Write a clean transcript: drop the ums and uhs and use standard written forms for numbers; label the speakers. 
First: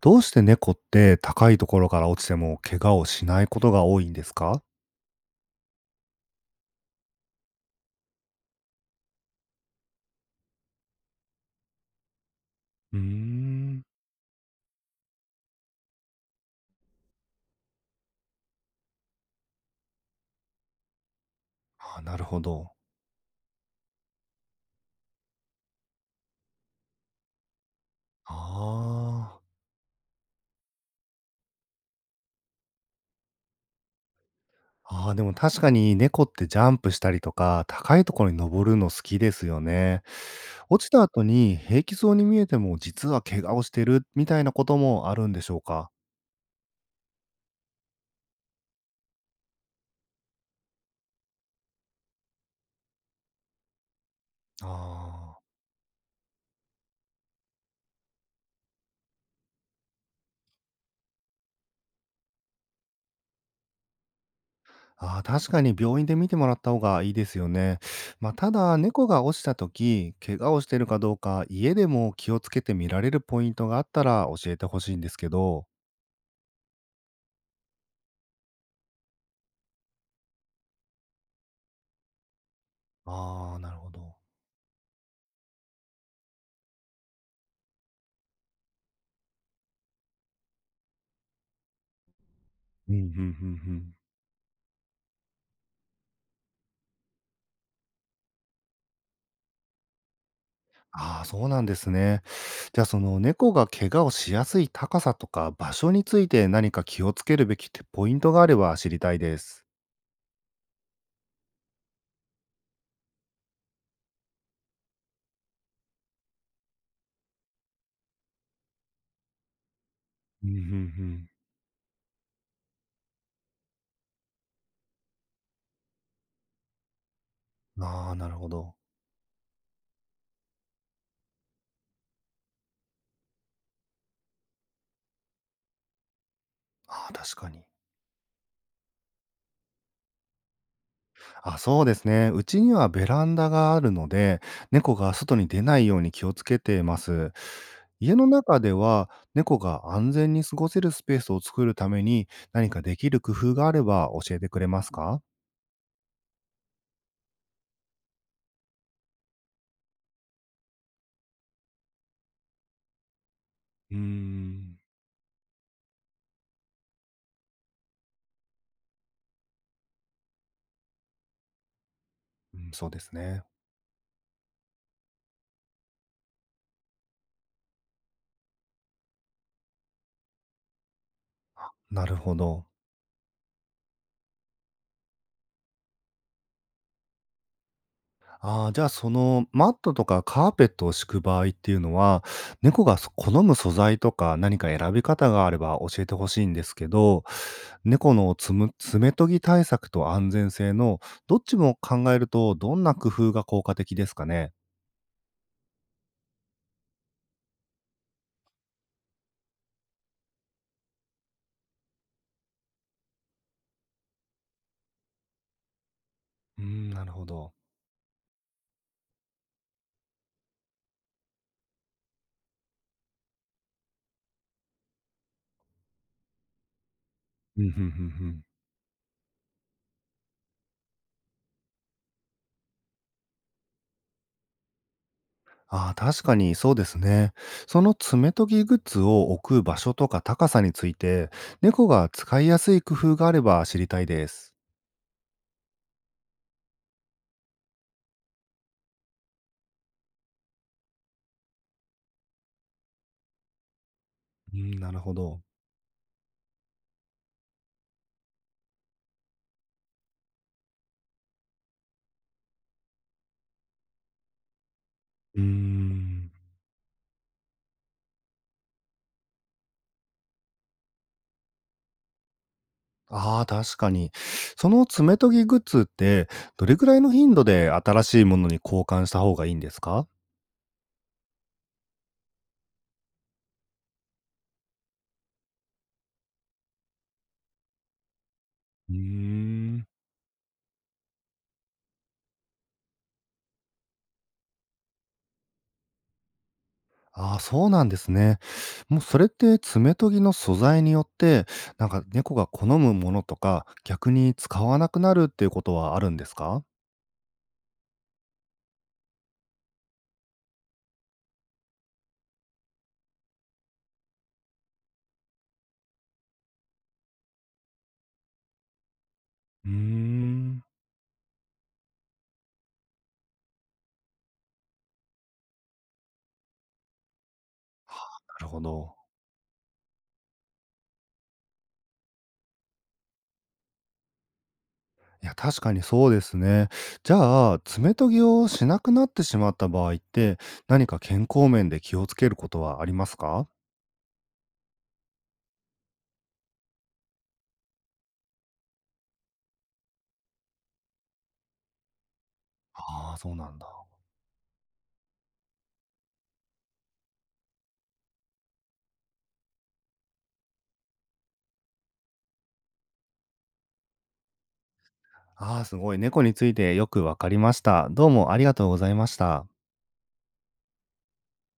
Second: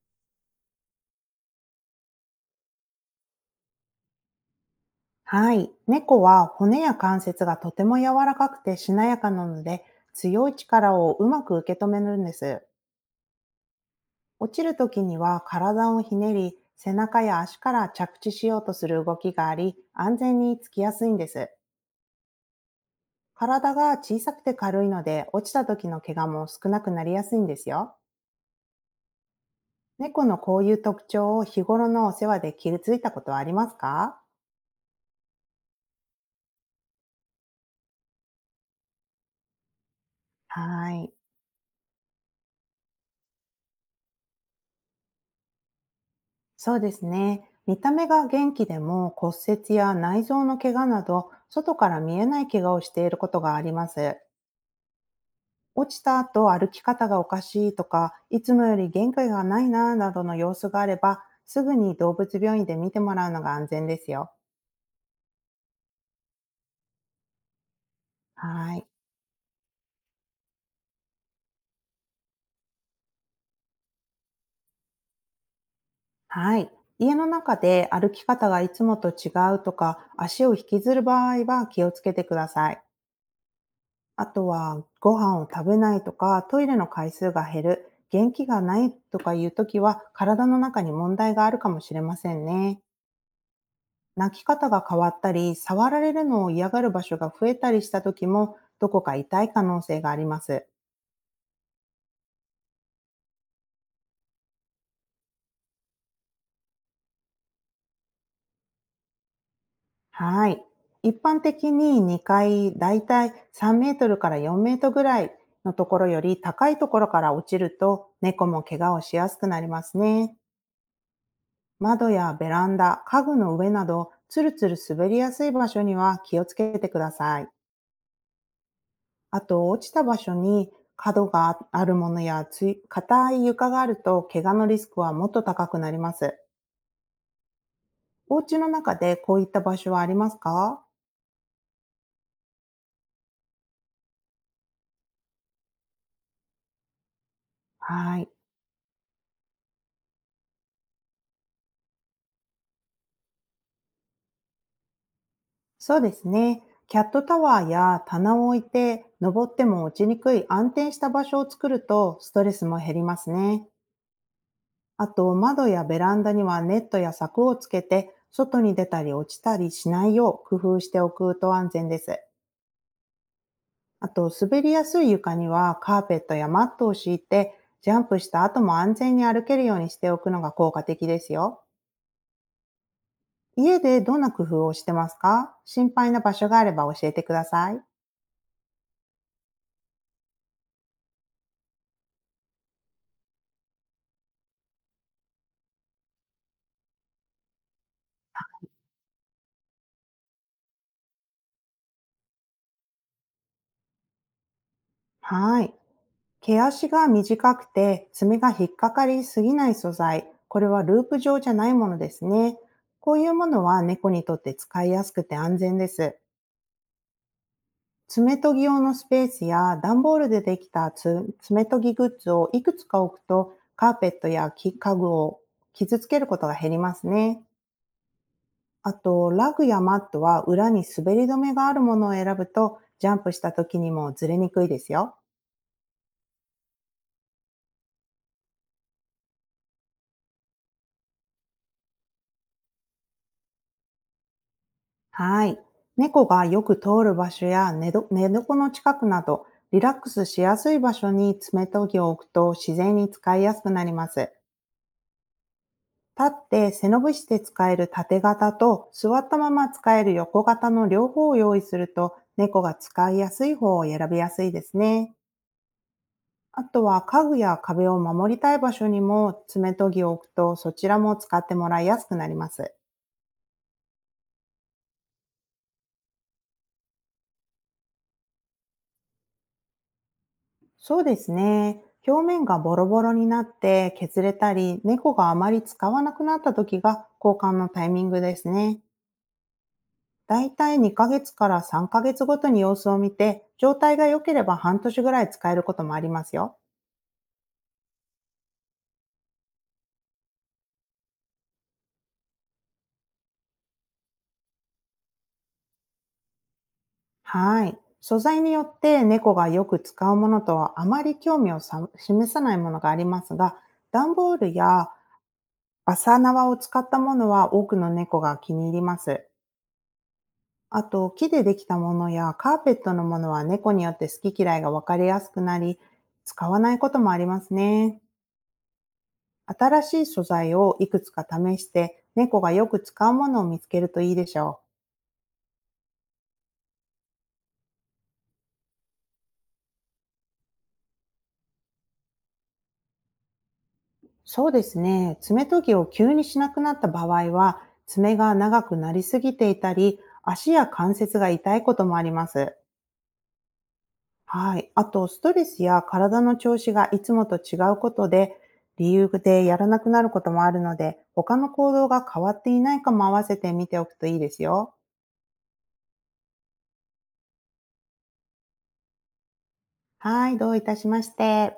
Speaker 1: どうして猫って高いところから落ちても怪我をしないことが多いんですか？
Speaker 2: はい。猫は骨や関節がとても柔らかくてしなやかなので、強い力をうまく受け止めるんです。
Speaker 1: うーん。
Speaker 2: 落ちるときには体をひねり、背中や足から着地しようとする動きがあり、安全につきやすいんです。
Speaker 1: あ、なるほど。
Speaker 2: 体が小さくて軽いので、落ちた時の怪我も少なくなりやすいんですよ。
Speaker 1: ああ。
Speaker 2: 猫のこういう特徴を日頃のお世話で気づいたことはありますか？
Speaker 1: ああ、でも確かに猫ってジャンプしたりとか、高いところに登るの好きですよね。落
Speaker 2: は
Speaker 1: ちた
Speaker 2: い。
Speaker 1: 後に平気そうに見えても、実は怪我をしてるみたいなこともあるんでしょうか？
Speaker 2: そうですね。見た目が元気でも骨折や内臓の怪我など、外から見えない怪我をしていることがあります。
Speaker 1: ああー。
Speaker 2: 落ちた後歩き方がおかしいとか、いつもより限界がないなぁなどの様子があれば、すぐに動物病院で見てもらうのが安全ですよ。
Speaker 1: ああ、確かに病院で見てもらった方がいいですよね。まあ、た
Speaker 2: は
Speaker 1: だ、
Speaker 2: い。
Speaker 1: 猫が落ちた時、怪我をしてるかどうか、家でも気をつけて見られるポイントがあったら教えてほしいんですけど。
Speaker 2: はい。家の中で歩き方がいつもと違うとか、足を引きずる場合は気をつけてください。
Speaker 1: ああ、なるほど。
Speaker 2: あとは、ご飯を食べないとか、トイレの回数が減る、元気がないとかいう時は、体の中に問題があるかもしれませんね。
Speaker 1: うん、うんうんうん。
Speaker 2: 泣き方が変わったり、触られるのを嫌がる場所が増えたりした時も、どこか痛い可能性があります。
Speaker 1: ああ、そうなんですね。じゃあ、その猫が怪我をしやすい高さとか場所について何か気をつけるべきってポイントがあれば知りたいです。
Speaker 2: はい。一般的に2階、だいたい3メートルから4メートルぐらいのところより高いところから落ちると、猫も怪我をしやすくなりますね。
Speaker 1: うん、うんうん。
Speaker 2: 窓やベランダ、家具の上など、つるつる滑りやすい場所には気をつけてください。
Speaker 1: ああ、なるほど。
Speaker 2: あと、落ちた場所に角があるものやつい硬い床があると、怪我のリスクはもっと高くなります。
Speaker 1: ああ、確かに。
Speaker 2: お家の中でこういった場所はありますか？
Speaker 1: あ、そうですね。うちにはベランダがあるので、猫が外に出ないように気をつけてます。家
Speaker 2: は
Speaker 1: の
Speaker 2: い。
Speaker 1: 中では、猫が安全に過ごせるスペースを作るために、何かできる工夫があれば教えてくれますか？
Speaker 2: そうですね。キャットタワーや棚を置いて、登っても落ちにくい安定した場所を作ると、ストレスも減りますね。
Speaker 1: うーん。
Speaker 2: あと、窓やベランダにはネットや柵をつけて、外に出たり落ちたりしないよう工夫しておくと安全です。
Speaker 1: うん、そうですね。
Speaker 2: あと、滑りやすい床にはカーペットやマットを敷いて、ジャンプした後も安全に歩けるようにしておくのが効果的ですよ。
Speaker 1: なるほど。
Speaker 2: 家でどんな工夫をしてますか？心配な場所があれば教えてください。
Speaker 1: ああ、じゃあ、その、マットとかカーペットを敷く場合っていうのは、猫がそ好む素材とか何か選び方があれば教えてほしいんですけど、猫のつむ爪研ぎ対策と安全性のどっちも考えると、どんな工夫が効果的ですかね？
Speaker 2: はい。毛足が短くて爪が引っかかりすぎない素材。これはループ状じゃないものですね。こういうものは猫にとって使いやすくて安全です。
Speaker 1: うーん、なるほど。
Speaker 2: 爪研ぎ用のスペースや段ボールでできた爪研ぎグッズをいくつか置くと、カーペットや木家具を傷つけることが減りますね。
Speaker 1: うん、うんうんうん。
Speaker 2: あと、ラグやマットは裏に滑り止めがあるものを選ぶと、ジャンプした時にもずれにくいですよ。
Speaker 1: ああ、確かにそうですね。その爪研ぎグッズを置く場所とか高さについて、猫が使いやすい工夫があれば知りたいです。
Speaker 2: はい。猫がよく通る場所や寝床の近くなど、リラックスしやすい場所に爪研ぎを置くと自然に使いやすくなります。
Speaker 1: うん、なるほど。
Speaker 2: 立って背伸びして使える縦型と座ったまま使える横型の両方を用意すると、猫が使いやすい方を選びやすいですね。
Speaker 1: うーん。
Speaker 2: あとは家具や壁を守りたい場所にも爪研ぎを置くと、そちらも使ってもらいやすくなります。
Speaker 1: ああ、確かに。その爪研ぎグッズって、どれくらいの頻度で新しいものに交換した方がいいんですか？
Speaker 2: そうですね。表面がボロボロになって削れたり、猫があまり使わなくなった時が交換のタイミングですね。
Speaker 1: うーん。
Speaker 2: だいたい2ヶ月から3ヶ月ごとに様子を見て、状態が良ければ半年ぐらい使えることもありますよ。
Speaker 1: ああ、そうなんですね。もうそれって爪研ぎの素材によって、なんか猫が好むものとか、逆に使わなくなるっていうことはあるんですか？
Speaker 2: はい。素材によって猫がよく使うものとはあまり興味を示さないものがありますが、段ボールやバサ縄を使ったものは多くの猫が気に入ります。
Speaker 1: うーん。な
Speaker 2: あと、木でできたものやカーペットのものは猫によって好き嫌いが分かりやすくなり、使わないこともありますね。
Speaker 1: るほど。
Speaker 2: 新しい素材をいくつか試して、猫がよく使うものを見つけるといいでしょ
Speaker 1: いや、確かにそうですね。じゃあ、爪研ぎをしなくなってしまった場合って、何か健康面で気をつけることはありますか？
Speaker 2: う。そうですね。爪研ぎを急にしなくなった場合は、爪が長くなりすぎていたり、足や関節が痛いこともあります。
Speaker 1: ああー、そうなんだ。
Speaker 2: はい。あと、ストレスや体の調子がいつもと違うことで、理由でやらなくなることもあるので、他の行動が変わっていないかも合わせて見ておくといいですよ。
Speaker 1: ああ、すごい。猫についてよくわかりました。どうもありがとうございました。
Speaker 2: はい、どういたしまして。